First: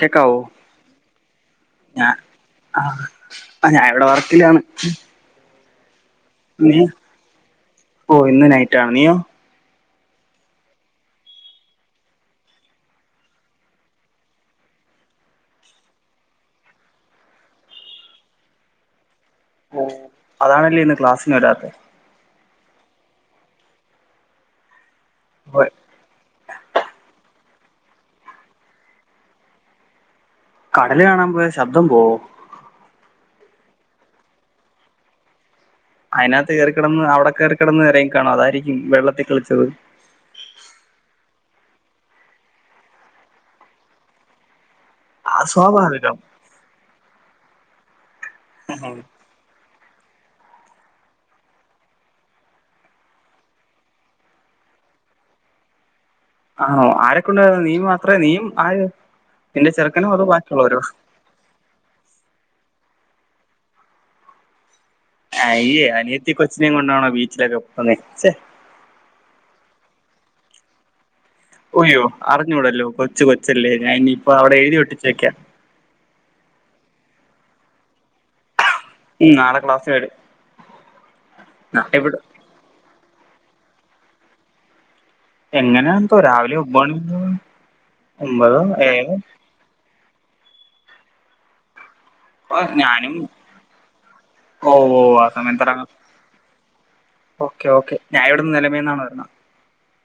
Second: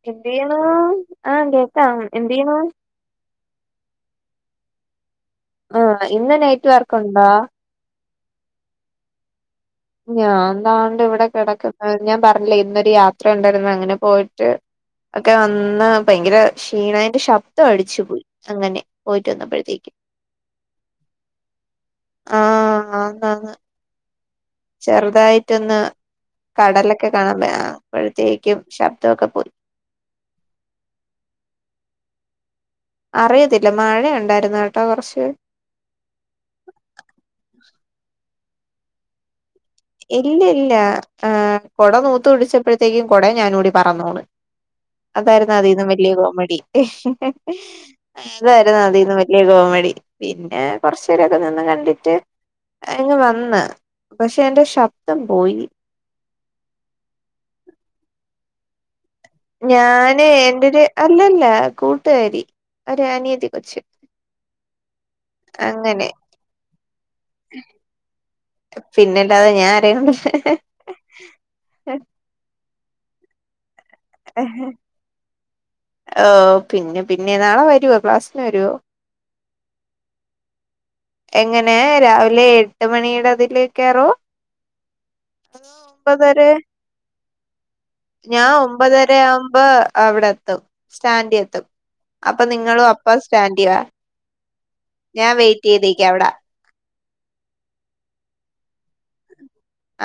കേക്കാവോ എന്തിയ്യ്ണ് ആഹ് കേക്കാം എന്ത് യ്യ്ണ് ആ ആഹ് ഞാ ഇവിടെ വർക്കിലാണ് ആഹ് ഇന്ന്നൈറ്റ് വർക്കുണ്ടോ ഓഹ് ഇന്ന്നൈറ്റാണ് നീയോ ഞാൻ താണ്ട് ഇവ്ടെ കെടക്ക്ന്ന് ഞാപറഞ്ഞില്ലേ ഇന്നൊരുയാത്ര ഉണ്ടാര്ന്നു അങ്ങനെപോയിട്ട് ഒക്കെവന്ന് ഭയങ്കരക്ഷീണ എന്റെ ശബ്ദംഅടിച്ചുപൊയി അങ്ങനെ പോയിറ്റ് ഓ വന്നപ്പഴത്തേക്കും അതാണല്ലേ ഇന്ന് ക്ലാസ്സിന് വരാത്തെ ആഹ് അന്നങ്ങ് അപ്പൊ ചെറ്തായിറ്റൊന്ന് കടലൊക്കെ കാണാൻമേ അപ്പഴ്ത്തേക്കും ശബ്ദൊക്കെപോയി കടല് കാണാപോയ ശബ്ദം പോവൊ അറിയത്തില്ല മഴ ഇണ്ടാര്ന്നുട്ടോ കൊറ്ച്ച് അയ്നകത്ത് കേറിക്കടന്ന് അവടെ കേറിക്കടന്ന് നെരങ്ങിക്കാണും അതാരിക്കും വെള്ളത്തി കൾച്ചത് ഇല്ല ഇല്ല്യ ആഹ് കൊടനൂത്ത്പിടിച്ചപ്പഴ്ത്തേക്കും കൊടെം ഞാനുംകൂടിപറന്നോണ് അതാര്ന്നു അതീന്നും വല്ല്യ അസ്വാഭാവികം കോമഡി അതാരുന്നു അതീന്ന് വ ല്ല്യ കോമഡി പിന്നെ കൊറച്ചേരൊക്കെ നിന്ന്കണ്ടിട്ട് ഇങ്ങ് വന്ന് പക്ഷെ എന്റെ ശബ്ദം പോയി ആണോ ആരൊക്കെണ്ട് നീ മാത്രേ നീയും ആര് നിന്റെ ചെറുക്കനോ അതോ ഞാന് ബാക്കിയുള്ളവരോ എന്റൊര് അല്ല ല്ല കൂട്ട്കാരി ഒര് അനിയത്തികൊച്ച് അയ്യെ അനിയത്തികൊച്ചിനേം കൊണ്ടാണോ ബീച്ചിലൊക്കെപോന്നേ ച്ചെ പിന്നെല്ലാതെ ഞാ ആരേം കൊണ്ടാ ഉയ്യൊ അറിഞ്ഞൂടല്ലോ കൊച്ചുകൊച്ചല്ലേ ഞാനിയിപ്പോവിടെ എഴുതിഒട്ടിച്ചേക്കാം ഓഹ്‌ പിന്നെപിന്നെ വരുവോ ക്ലാസ്സിന് വരുവോ? ഉം നാളെക്ലാസ് വരും എങ്ങനെ ഇവിടെ രാവിലെഎട്ട്മണിയുടെ അതിലേക്കാറോ? എങ്ങനെ എന്തോ അതോഒമ്പതരെ രാവിലെ ഒമ്പത് മണി ഒമ്പതോ ഏഴോ ഞാഒമ്പതരാ വ്മ്പോ അവ്ടെത്തും സ്റ്റാന്റിയത്തും അപ്പൊ ആ നിങ്ങളും അപ്പ ഞാനും സ്റ്റാന്റിവാ ഓ ഓ ആ ഞാൻ വെയ് ഒക്കെഒക്കെ ഞാൻവിട്ന്ന് നെലമേന്നാണ് വെര്ന്നെ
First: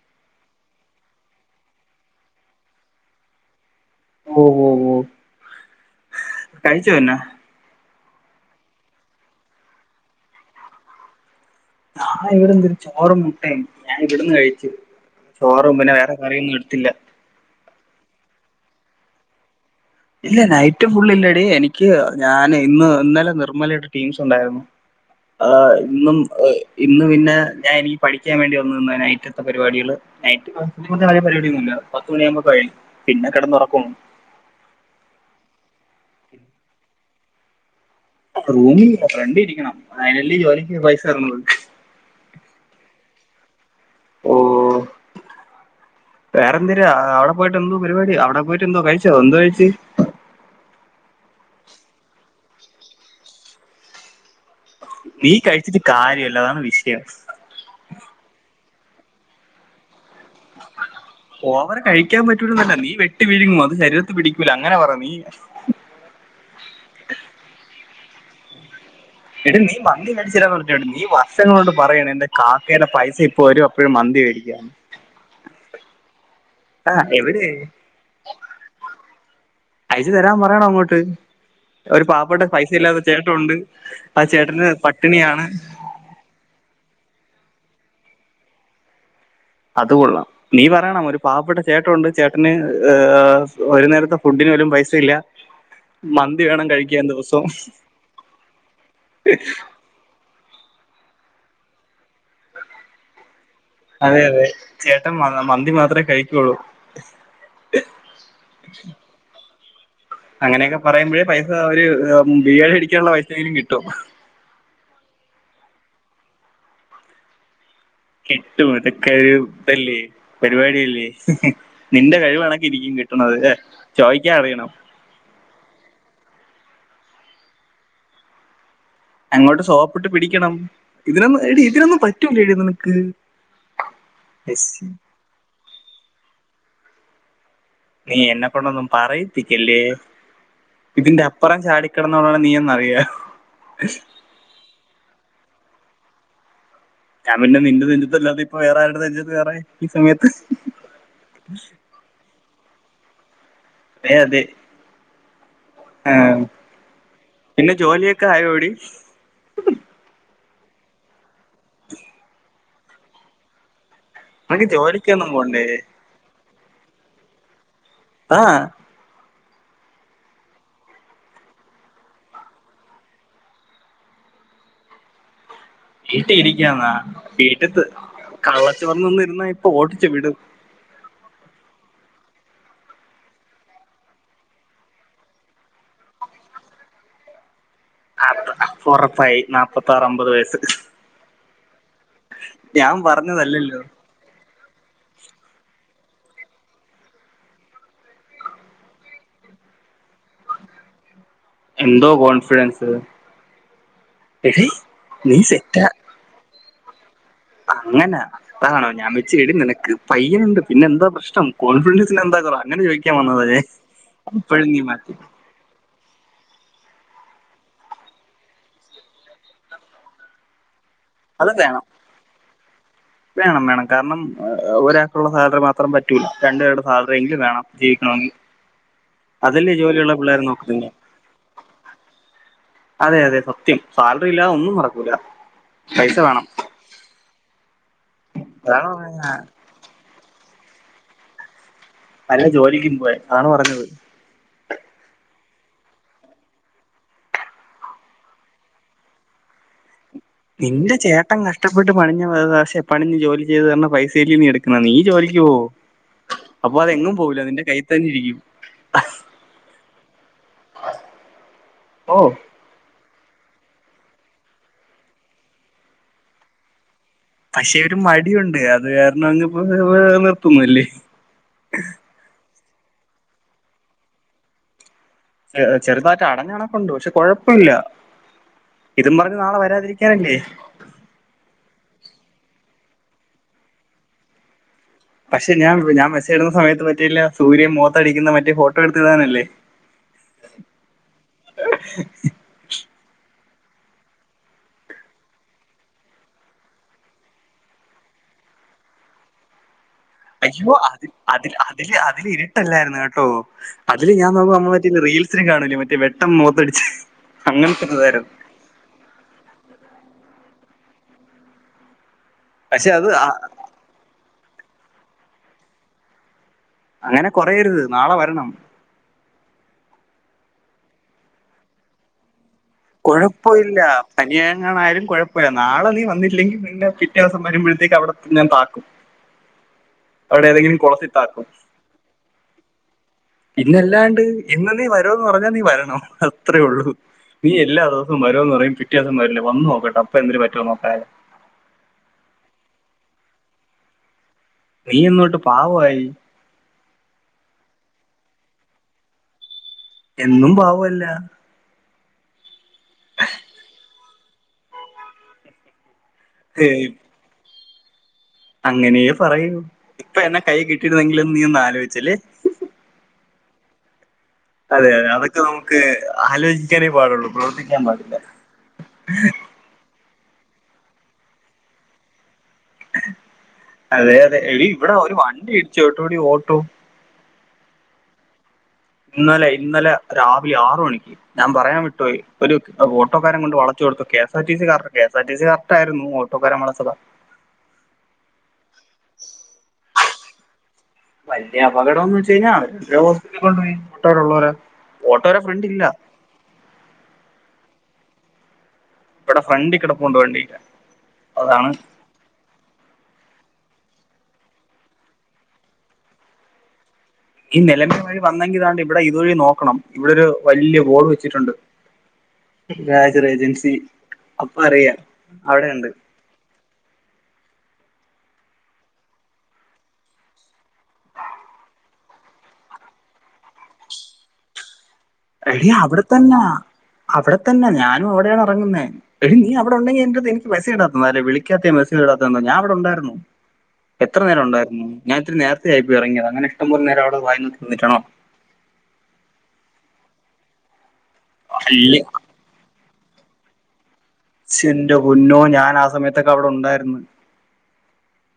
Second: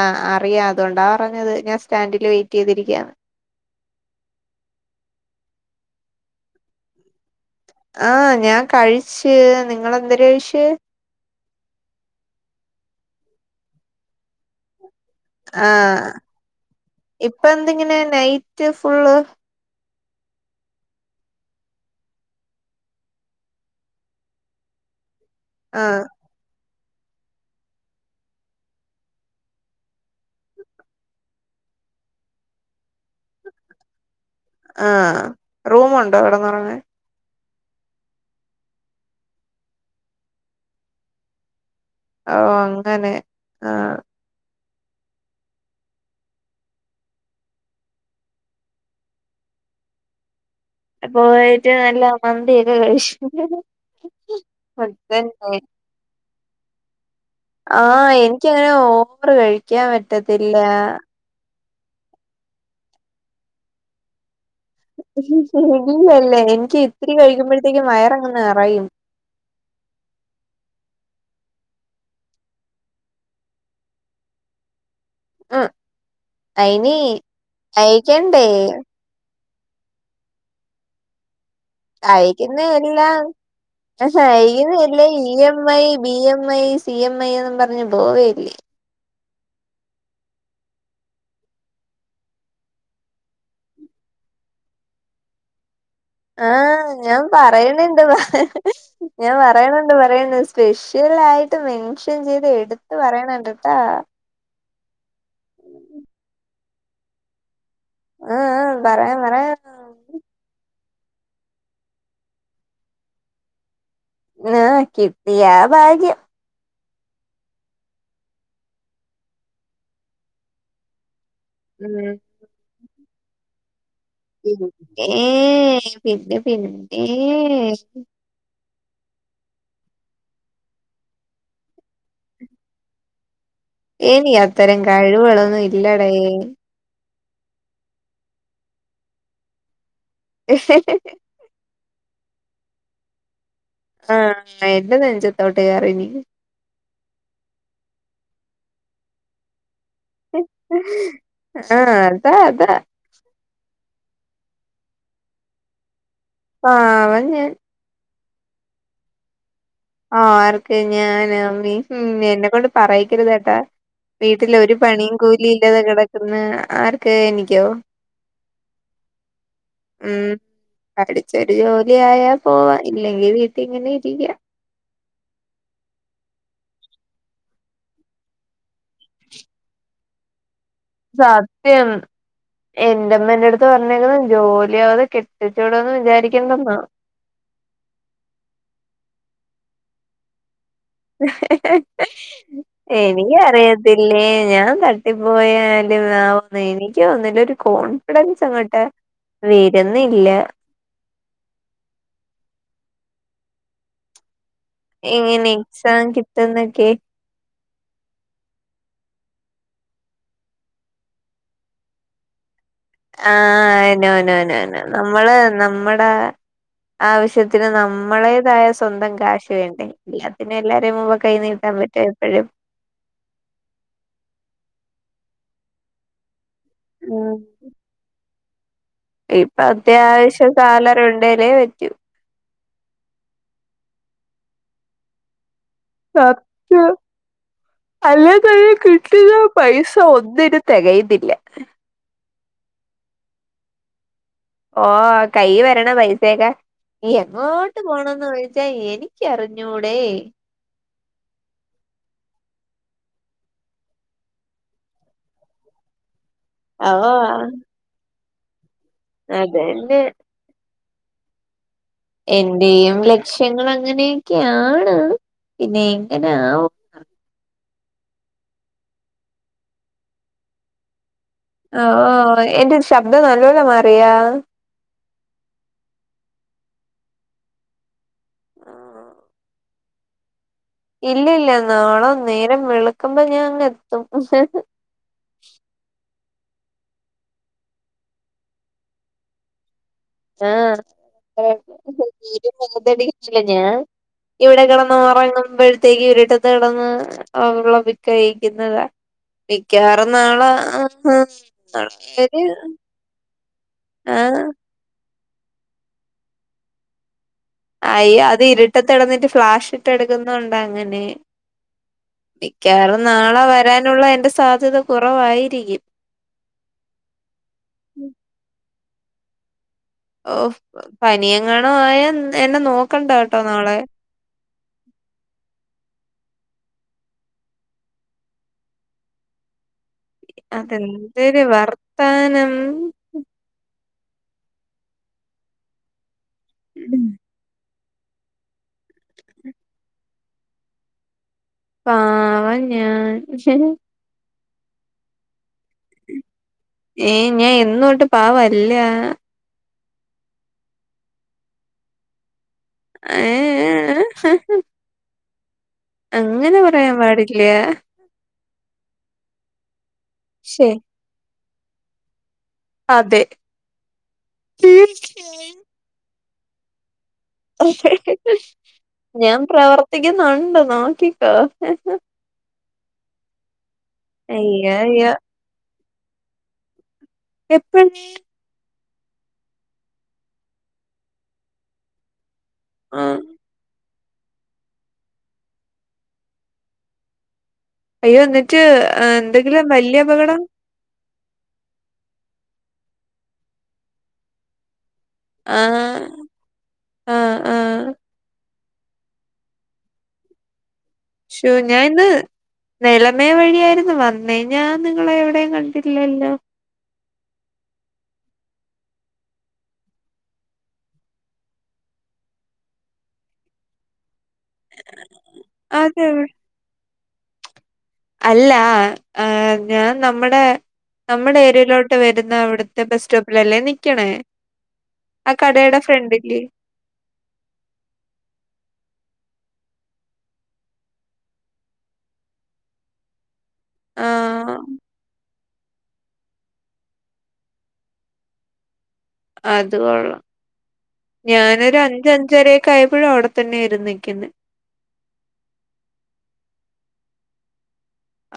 ആഹ് അറിയാം അതുകൊണ്ടാപറഞ്ഞത് ഞാൻസ്റ്റാൻഡില് വെയിറ്റ്യ്തിരിക്കാന്ന് വൊ വൊ വൊ കഴിച്ചോപിന്നെ? ആഹ്‌ ഞാൻകഴിച്ച് നിങ്ങളെന്തര്കഴിച്ച്? ഞാൻ ഇവിടെന്തരു ചോറും മുട്ടേം ഞാൻ ഇവിടുന്ന് കഴിച്ച് ചോറുംപിന്നെവേറെകറിയിന്നുംട്ത്തില്ല ഇപ്പന്ത്ങ്ങനെ നൈറ്റ്ഫുള്ള്? ഇല്ല നൈറ്റ് ഫുള്ള്ല്ലടി എനിക്ക് ഞാന് ഇന്ന് ഇന്നലെ നിർമ്മലയുടെ ടീംസ്ണ്ടായിരുന്നു ആഹ് ഇന്നും ഇന്ന് പിന്നെ ഞായെനിക്ക് പഠിക്കാൻ വേണ്ടി വന്നു നിന്ന നൈറ്റ്‌ത്തെ പരിപാടിയ്ള് നൈറ്റ് പരിപടിയൊന്നുമില്ല പത്ത് മണിയാക്പോ കഴിയും പിന്നെ കിടന്നുറക്കണം ആഹ്‌ റൂമുണ്ടോകെട്ന്നൊറ്ങ്ങാൻ? റൂമീല്ല ഫ്രണ്ട് രിക്കണം അതിനല്ലെ ജോലിക്ക്പൈസതര്ന്നത് ഓഹ് അങ്ങനെ ആഹ്‌ ഓഹ്‌ വേറെന്ത് ര് അവടെ പോയ്ട്ടൊന്തോ പരിപാടി അവിടെ പോയിട്ട് ന്തോ കഴിച്ചോ എന്ത്കഴിച്ച്? പോയിട്ട് നല്ല മന്തിയക്കെകഴിച്ച് നീ കഴ്ച്ചിട്ട് കാര്യല്ല അതാണ് വിഷയം ആഹ്‌ എനിക്കങ്ങനെ ഓവറ് കഴിക്കാൻപറ്റത്തില്ല ഓവറ് കഴിക്കാൻ പറ്റൂലാന്നല്ല നീ വെട്ടി വീഴുങ്ങും അത് ശരീരത്ത് പിടിക്കൂല അങ്ങനെ പറ നീ ഇല്ലല്ലേ എനിക്ക് ഇത്തിരി കഴിക്കുമ്പോഴ്ത്തേക്ക് വയറങ്ങ് നറയും എട്ട് നീ മന്തി മേടിച്ചരാൻ പറ നീ വർഷങ്ങളോട്ട പറയണ എന്റെ കാക്കയുടെ പൈസ ഇപ്പ വര അപ്പോഴും മന്തി മേടിക്കയാണ് ആഹ് ആ അയിനി എവിടെ അയ്ക്കണ്ടേ അയ്ച്ച്തരാൻ പറയണംഅങ്ങോട്ട് ഒരു പാവപ്പെട്ട അയക്കുന്ന പൈസല്ലാത്ത എല്ലാം ചേട്ടൊണ്ട് ആ ചേട്ടന് അയക്കുന്ന എല്ലാം ഇ പട്ടിണിയാണ് M I B M I, C M I എന്നും പറഞ്ഞ് പോയല്ലേ. അതു കൊള്ളാം. നീ പറയണം ഒരു പാവപ്പെട്ട ചേട്ടനുണ്ട്. ചേട്ടന് ഏഹ് ഒരു നേരത്തെ ഫുഡിന് പോലും പൈസ ഇല്ല. മന്തി വേണം ആഹ് കഴിക്കാൻ ഞാൻ ദിവസവും പറയണണ്ട് പറ ഞാൻ പറയണ ണ്ട് പറയ സ്പെഷ്യൽ ആയിട്ട് മെൻഷൻ ചെയ്ത് എടുത്ത് പറയണുണ്ടട്ടാ. അതെ അതെ ചേട്ടൻ മ മന്തി മാത്രേ കഴിക്കുള്ളൂ. ആഹ് ആഹ് പറയാം പറയാം. അങ്ങനെയൊക്കെ പറയുമ്പോഴേ പൈസ അവര് ബിരിയാണി അടിക്കാനുള്ള പൈസ എങ്കിലും കിട്ടൂ. ആഹ് കിട്ടിയാ ഭാഗ്യം. കിട്ടും. ഇതൊക്കെ ഇതല്ലേ പരിപാടിയല്ലേ. ഉം നിന്റെ കഴിവ്ണക്കെ ഇരിക്കും കി ണത് അല്ലേ. പിന്നേ പിന്നെ പിന്നേ. അങ്ങോട്ട് സോപ്പിട്ട് പിടിക്കണം. ഇതിനൊന്നും എടി ഇതിനൊന്നും പറ്റൂല്ലേടി നിനക്ക്. എനി അത്തരം ശ്ശി, കഴിവുകളൊന്നും ഇല്ലടേ. നീ എന്നെ കൊണ്ടൊന്നും പറയിപ്പിക്കല്ലേ ഇതിന്റെ അ പ്പുറം ചാടിക്കടന്നവളാണ് നീയെന്നറിയാം. ആഹ് എൻ്റെ നെഞ്ചത്തോട്ട് കേറ് ഇനി. ഞാൻ പിന്നെ നിന്റെ നെഞ്ചത്ത് അല്ലാതെ ഇപ്പ വേറെ ആരുടെ നെഞ്ചത്ത് കയറാൻ ഈ സമയ ആഹ് അതാ അതാ അതെ അതെ ആഹ് പാവം ഞാൻ. പിന്നെ ജോലിയൊക്കെ ആയോടി. ആർക്ക് ഞാനോ ഉം നീ ഉം എന്നെ കൊണ്ട് പറയിക്കരുത് കേട്ടാ. വീട്ടില് നിനക്ക് ഒരു പണിയും ജോലിക്കൊന്നും കൂലി പോണ്ടേ ഇല്ലാതെ കിടക്കുന്ന ആർക്ക് എനിക്കോ? ആഹ് ഉം പഠിച്ചൊരു ജോലിയായ പോവാം ഇല്ലെങ്കി വീട്ടിൽ ഇങ്ങനെ ഇരിക്കാം. വീട്ടി ഇരിക്കാന്നാ വീട്ടത്ത് [unintelligible] ഇരുന്നാ ഇപ്പൊ ഓട്ടിച്ച് വിടും. സത്യം. എന്റെമ്മ എൻ്റെ അടുത്ത് പറഞ്ഞേക്കുന്നത് ജോലിയാകാതെ കെട്ടിച്ചു വിടൂന്ന് വിചാരിക്കേണ്ടന്നാ. അപ് അപ്പൊ ഉറപ്പായി നാപ്പത്താറ് അമ്പത് വയസ്സ്. ഞാൻ എനിക്ക് പറഞ്ഞതല്ലല്ലോ അറിയത്തി ല്ലേ ഞാൻ തട്ടിപ്പോയാലും ആവൂന്ന് എനിക്ക് തോന്നുന്നില്ല. ഒരു കോൺഫിഡൻസ് അങ്ങോട്ട് വെരുന്നില്ല. എന്തോ കോൺഫിഡൻസ് എടീ എങ്ങനെ എക്സാം കിട്ടുന്നൊക്കെ. അങ്ങനാ അതാണോ ഞാൻ വെച്ച് എടീ നിനക്ക് പയ്യനുണ്ട് പിന്നെന്താ പ്രശ്നം. കോൺഫിഡൻസിന് എന്താ കുറവ് അങ്ങനെ ചോയ് ആഹ് നോ നോ നോ നമ്മള് നമ്മടെ ആവശ്യത്തിന് നമ്മളേതായ സ്വന്തം കാശ് വേണ്ടെ. എല്ലാത്തിനും എല്ലാവരെയും മുമ്പെ കൈ അത് വേണ്ട നീട്ടാൻ പറ്റോ എപ്പഴും. വേണം വേണം. കാരണം ഒരാൾക്കുള്ള സാലറി മാത്രം പറ്റൂല. രണ്ടു പേരുടെ ഉം സാലറിയെങ്കിലും വേണം. ജീവിക്കണോങ്കി. ഇപ്പൊ അത്യാവശ്യം നോക്കുന്നത് സാലറി ഉണ്ടേലേ പറ്റൂ. അതെ അതെ സത്യം. സാലറി ഇല്ലാതെ ഒന്നും നടക്കൂല. പൈസ വേണം സത്യം. അല്ലെ തന്നെ അതാണ് പറഞ്ഞത്. കിട്ടിയാ പൈ ന്ന ഒന്നിനും തികയന്നില്ല. വെല്ല ജോലിക്കും പോവാൻ അതാണ് പറഞ്ഞത്. ഓഹ് കൈയ്യീ വരണ പൈസയൊക്കെ എങ്ങോട്ട് പോണോന്ന് ചോദിച്ചാ എനിക്ക് അറിഞ്ഞൂടെ. നിന്റെ ചേട്ടൻ കഷ്ടപ്പെട്ട് പണിഞ്ഞ വ പക്ഷെ പണിഞ്ഞു ജോലി ചെയ്ത് തന്ന പൈസയെല്ലെ നീ എടുക്കണത് നീ ജോലിക്ക് പോവോ അപ്പ അവൻ ഓ എങ്ങും പോവൂല നിന്റെ കയ്യീ തന്നെ ഇരിക്കും. അതെന്നെ. ഓ എന്റെയും ലക്ഷ്യങ്ങളങ്ങനെയൊക്കെയാണ്. പിന്നെ എങ്ങനാവും. പക്ഷെ ഒര് മടിയുണ്ട് അത് കാരണം അങ് പ്പോ ഏഹ് ഏഹ് നിർത്തുന്നില്ലേ. ആഹ് ഓഹ് എന്റെരു ശബ്ദം നല്ലോല്ലെ മാറിയോ ഏഹ് ചെറുതായിട്ട് അടഞ്ഞടപ്പുണ്ട് പക്ഷെ കൊഴപ്പല്ല ഇതും പറഞ്ഞ് നാളെ വരാതിരി [unintelligible] ഇല്ല ഇല്ല നാളെ നേരം വിെളുക്കുമ്പോ ഞാ ങ്ങെത്തും. പക്ഷെ ഞാൻ ഞാൻ മസേജ് ഇടുന്ന സമയത്ത് പറ്റില്ല സൂര്യൻ മോത്ത ടിക്കുന്ന മറ്റേ ഫോട്ടോ എടുത്തിടാനെല്ലേ [unintelligible] ഇവിടെ കിടന്ന് ഉറങ്ങുമ്പോഴ്ത്തേക്ക് ഇരിട്ടത്ത് കിടന്ന് ആഹ് വിളബിക്കഴിക്കുന്നതാ അയ്യോ അതി അതിൽ അതില് ഒരു ഇരുട്ടെല്ലായിരുന്നു കേട്ടോ അതില് ഞാൻ ആഹ് നോക്കും നമ്മ മറ്റ റീൽസിന് കാണൂലേ മറ്റ വെട്ടം മോത്തടിച്ച് അയ്യോ അത് ഇരുട്ടെത്ത് കെടന്നിട്ട് ഫ്ലാഷ് ഇട്ട് എടുക്കുന്നേണ്ടാ അങ്ങനെ പക്ഷെ മിക്കവാറും അത് അ- നാളെ വരാനുള്ള എന്റെ സാധ്യത കുറവായിരിക്കും. അങ്ങനെ കൊറയരുത് നാളെ വരണം. ഓഹ് പനിയെങ്ങാണു ആയാ എന്നെ നോക് കുഴപ്പൊ ഇല്ല പനിയെങ്ങാണു ആയാലും കുഴപ്പല്ല നാളെ നീ വന്നില്ലെങ്കിൽ പിന്നെ പിറ്റേ ദിവസം വരുമ്പോഴത്തേക്ക് അവിടെ ഞാൻ താക്കും. അവിടെ ഏതെങ്കിലും കൊളത്തീ താഴ്ത്തും പാനം പിന്നെല്ലാണ്ട് ഇന്ന് നീ വരൂന്ന് പറഞ്ഞാ നീ വരണം അത്രേള്ളൂ. നീ എല്ലാ ദൂസം വരൂന്ന് പറയും പിറ്റേ ദിവം വരില്ല വന്ന് നോക്കട്ടെ അപ്പ എന്ത് പറ്റുന്ന്നേക്കാ പാവം ഞാൻ നീ യ്യെന്നേട്ട് പാവയി. ഏയ് ഞാൻ എന്നോട്ട് പാവല്ല. എന്നും പാവല്ല. ഏഹ് അങ്ങനെ പറയാൻ പാടില്ല്യ. അങ്ങനെയു പറയൂ ഇപ്പൊ എന്നെ കൈ ശേ കിട്ടിയിരുന്നെങ്കിലെന്ന് നീ ഒന്ന് ആലോചില്ലേ. അതെ. അതെ അതെ അതൊക്കെ തീർച്ചയായും നമുക്ക് ആലോചിക്കാനേ പാടെള്ളൂ പ്രവർത്തിക്കാൻ പാടില്ല ഞാൻ പ്രവർത്തിക്കുന്നുണ്ട് നോക്കിക്കൊ അതെ അതെ എടീ അയ്യോ ഇവിടെ അയ്യോ ഒരു വണ്ടി ഇടിച്ചോട്ടോടി ഓട്ടോ എപ്പനീ ഇന്നലെ ഇന്നലെ രാവിലെ ആറ് മണിക്ക് ഞാൻ പറയാൻ വിട്ട്പേയി ഒരു ആ. ഓട്ടോക്കാരൻ കൊണ്ട് വള ചെടുത്തു K. S. R. T. C. Car K. S. R. T. C correct ആയിരുന്നു ഓട്ടോകാരൻ വളച്ചെതാ. അയ്യോ ന്നട്ട് എന്തെങ്കിലും വല്യ അപകടം. വല്യ അപകടന്ന് വെച്ചെയ്ഞ്ഞാ അവ ഹോസ് പിറ്റലിൽകൊണ്ട്പോയി ബി ഔട്ടോലുള്ളൊരെ. ആഹ് ആഹ് അഹ് ഇവിടെ ഫ്രണ്ടീകിടപ്പുണ്ട് വണ്ടിടെ ശൊ ഞാനി ന്ന് നെലമേ വഴിയായിരുന്നു വന്നെ ഞാൻ നിങ്ങളെ എവിടെയും കണ്ടില്ലല്ലോ. നീ നിലമേ വഴി വന്നെങ്കിതാണ്ട് ഇവിടെ ഇതുവഴി നോക്കണം ഇവിടെരു വല്യ ഹൊൾ വെച്ചിട്ടുണ്ട്. വാജർ ഏജൻസി അപ്പൊ അറിയാ അവിടെ ണ്ട് അതെവിടെ അല്ലാ ഏ ഞാൻ നമ്മുടെ നമ്മുടെ ഏരിയയിലോട്ട് വരുന്ന അവിടുത്തെ ബസ് സ്റ്റോപ്പിലല്ലേ നിക്ക്ണെ എടീ അവിടെത്തെന്നാ അവിടെത്തന്നെ ഞാനും അവിടെയാണ് എറങ്ങുന്നേ എടീ നീ അവിടെ ഉണ്ടെങ്കി എൻ്റെ തേ മെസേജ് ഇടാത്തന്നാല്ലെ വിളാക്കാത്തെ മെസേജ് ഇടാത്തതെന്താ ഞാ ഇവിടെ ഇണ്ടായിരുന്നു. ആ എത്ര നേരം ഉണ്ടായിരുന്നു ഞാന ഇത്തിരി നേരത്തെ ആയി ഇറങ്ങിയ അങ്ങന ഇഷ്ട പോലെ നേരം അടെ വായി നൊക്കി നിന്നിട്ടാണോ അത് കൊള്ളാം ഞാനൊരു അല്ല അഞ്ച് അഞ്ചരൊക്കെ ആയപ്പോഴും അവിടെത്തന്നെ നിക്കുന്നെ ന്റെ പൊന്നോ ഞാൻ ആ സമയത്തൊക്കെ അവിടെ ഉണ്ടായിരുന്നു.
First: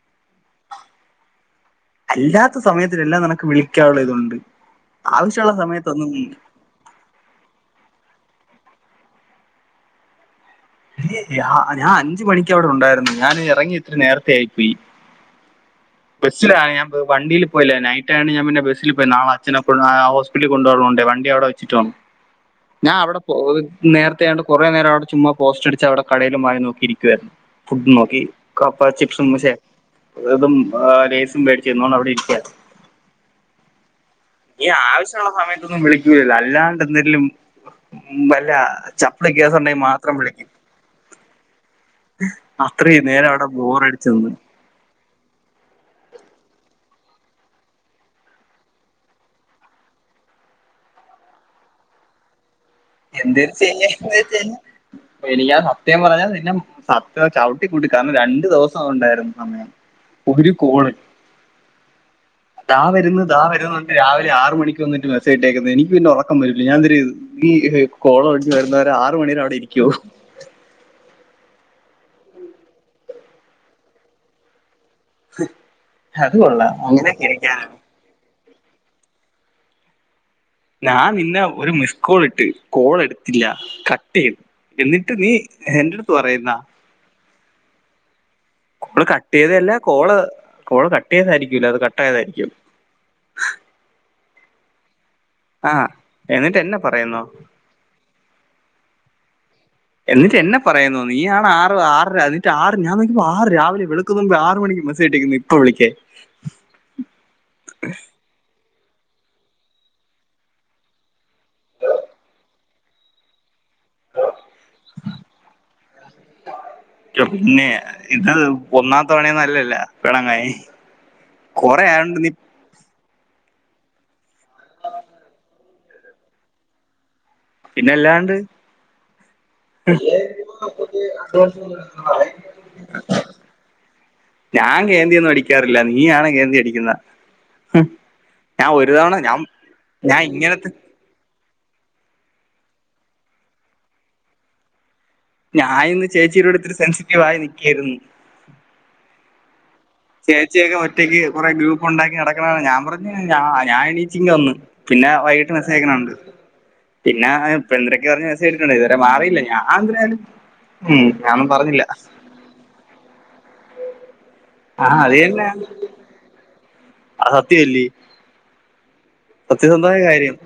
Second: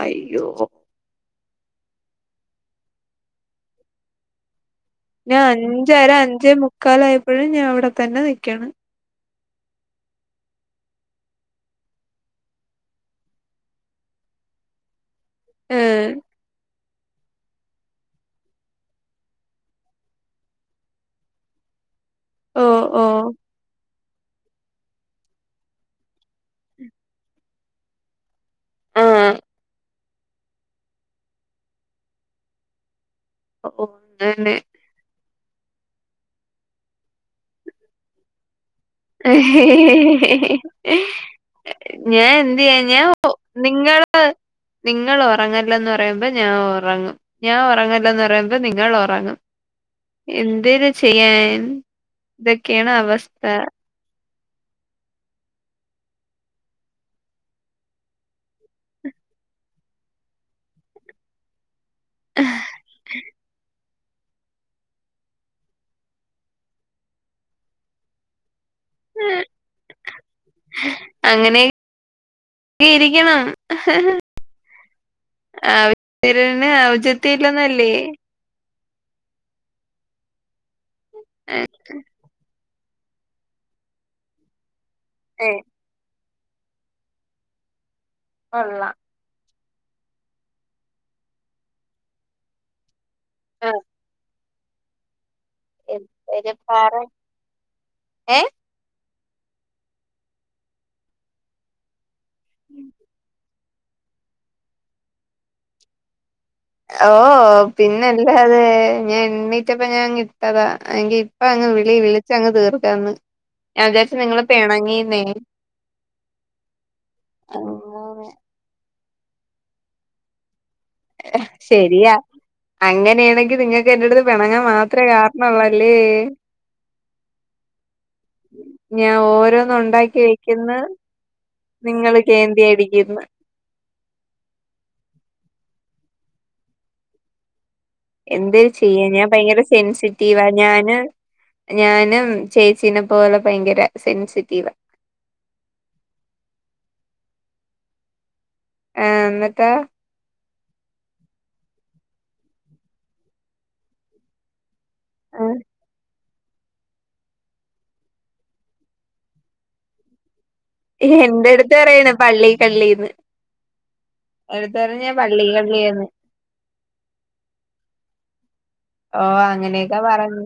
അയ്യോ അല്ലാത്ത സമയത്തിലെല്ലാം നിനക്ക് വിളിക്കാനുള്ള ഇതുണ്ട്. ഞാൻ ആവശ്യമുള്ള അഞ്ചര സമയത്തൊന്നും അഞ്ചേ മുക്കാല ആയപ്പോഴും ഞാൻ അവിടെത്തന്നെ നിക്കാണ്. ഞാൻ അഞ്ച് മണിക്കവിടെ ഉണ്ടായിരുന്നു. ഞാൻ ഇറങ്ങി ഇത്തിരി നേരത്തെ ആയിപ്പോയി ഏഹ് ബസ്സിലാ ഞാൻ വണ്ടിൽ പോയില്ല നൈറ്റ് ആയൊണ്ട് ഞാ പിന്നെ ബസിൽ പോ നാളെ അഛനെ ഹസ്പിറ്റലിൽ കൊണ്ടുപോവാൻ ഉള്ളോണ്ടേ വണ്ടി അവിടെ വച്ചിട്ട്ണം. ഓ ഞാൻ ഓ അവിടെ പോ നേരത്തെ ആണ്ട് കൊറേ നേരം അവിടെ ചുമ്മാ പോസ്റ്റ് അടിച്ച് അവിടെ കടൽും വായ് നോക്കിയിരിക്കുവായിരുന്നു ഫുഡ് നോക്കി കപ്പ ചിപ്സും ആഹ് ഷേ ഇതും ലേസും മേടിച്ചന്നണ്ട് അവിടെ ഇരിക്കരു ഓ ഓ അ തന്നെ ഈ ആവശ്യമുള്ള സമയത്തൊന്നും വിളിക്കുലല്ല അല്ലാണ്ട് എന്തെിലും ഉ വല്ല ചപ്പളി കേസ് ഉണ്ടേ മാ ഞാൻ എന്ദേയ്യാൻ അത്രയും ഞാൻ നേരം ഓ അവിടെ നിങ്ങള ബോറടിച്ചു നിന്ന് നിങ്ങൾ ഉറങ്ങല്ലന്ന് പറയുമ്പോ ഞാൻ ഉറങ്ങും. ഞാൻ ഉറങ്ങല്ല എന്ന് പറയുമ നിങ്ങൾ ഉറങ്ങും. എന്തത് ചെയ്യാൻ ഇതൊക്കെണ്ണ എദ്ദെര് ചെയ്യാ എനിക് ആ സത്യം പറഞ്ഞ നിന്നെ സത്യം ചവിട്ടിിക്കൂട്ടി കാരണം രണ്ടു ദിവസം ഉണ്ടായിരുന്നു സമയം.. ഒരു കോൾ അതാ വരുന്നത്താ വരുന്ന.. രാവിലെ ആറ് മണിക്ക് വന്നിട്ട് മെസേ്ട്ടേക്കുന്നത് എനി പിന്നെ ഉറക്കം വറൂലെ ഞാൻ യെന്തിരു.. ഈ കോളോള് വരുന്നവരെ ആറ് മണിരെ അവിടെ ഇരിക്കുവോ അങ്ങനെ ഇരിക്കണം ആ അത് തിരിന് കൊള്ളാം അങ്ങനെ ഔചത്തി ഇരിക്കാൻ ഇല്ലന്നല്ലേ ഞാൻ നിന്ന ഒരു മിസ്കോൾ ഇട്ട് കോൾ എടുത്തില്ല കട്ട് ചെയ്തു എന്നിട്ട് നീ ഏഹ് എറ്റടുത്ത് പറയുന്നാ. കേള നമ്മള് കട്ട് ചെയ്തല്ല കോള് കോള് കട്ട് ചെയ്തായിരിക്കില്ല അത് കട്ട് ആയതായിരിക്കും. ആഹ ആഹ എന്നിട്ട്ന്നെ പറ പറയുന്നോ ഏഹ് എന്നിട്ട് എന്നെ പറയുന്നു നീ ആണ് ആറ് ആറര അതി.. മറ്റ ആറ് ഞാൻ നോക്കിപ്പോ ആറ് രിലെളുക്ക് മുൻപ് ആറ് മണിക്ക് മസ്സ ആട്ടിരിക്കുന്നു ഇപ്പൊ വിളിക്കേ.. ഓ പിന്നെ അല്ല അതെ ഞാൻ എണ്ണീട്ടപ്പ ഞാൻങ്ങ് ഇട്ടതാ എങ്ക ഇപ്പ അങ്ങ് വിളി വിളിച്ചങ്ങ് തീർക്കാന്ന്.. ഉ ഞാൻ വിചാരിച്ച നിങ്ങള് പേണങ്ങിന്നേ ഇപ്പൊ ആ. പിന്നെ ഇത് ഒന്നാ തവണയന്ന നല്ലല്ല പെണങ്ങാൻ.. ശരിയാ അങ്ങനെയാണെങ്കിൽ നിങ്ങൾക്ക് എന്റെറ അടുത്ത് പിണങ്ങാൻ മാത്രമേ കാരണള്ള.. അല്ലേ പിന്നെ എല്ലാണ്ട് ഞാൻ ഓരോന്ന് ഉണ്ടാക്കി വെക്കുന്ന് നിങ്ങള് കേന്തി അടിക്കുന്ന് ഞാൻ കേന്തിൊന്നും അടിക്കാറില്ല നീയാണ് കേന്തി അടിക്കുന്ന എന്ത്ര് ചെയ്യ ഞാൻ ഭയങ്കര സെൻസിറ്റീവ ഇങ്ങനത്തെ ഞാന്.. ഞാനും ചേച്ചീനെ പോലെ ഭയങ്കര സെൻസിറ്റീവ.. ഞാൻ ഇന്ന് ചേച്ചിയിലോട് ഇത്തിരി സെൻസിറ്റീവ് ആയി നൽക്കയായിരുന്നു. ആഹ എന്നിട്ട ചേച്ചിയൊക്കെ ഒറ്റയ്ക്ക് കുറെ ഗ്രൂപ്പ് ഉണ്ടാക്കി നടക്കണാണ് ഞാൻ പറഞ്ഞ ഞ ഞാൻ എണീച്ചിങ്ങ് വന്ന് പിന്നെ വൈകീട്ട് മെസ്സേജയക്കണകണ്ട് പിന്നെ ഇപ്പ എന്തൊരൊക്ക പറഞ്ഞ മെസ്സേജ് ഇട്ടിട്ടുണ്ട് ഇതുവരെ മാറിയില്ല ഞാൻ എന്തരാണ് ഉം ഞാനൊന്നും എന്റെടുത്ത് പറഞ്ഞില്ല പറയാണ് പള്ളി കള്ളിന്ന് എന്റടുത്തു ആഹ് പറഞ്ഞു പള്ളി കള്ളിന്ന് ആ സത്യമല്ലേ ഓ സത്യസന്ധമായ അങ്ങനെയൊക്കെ കാര്യം പറഞ്ഞു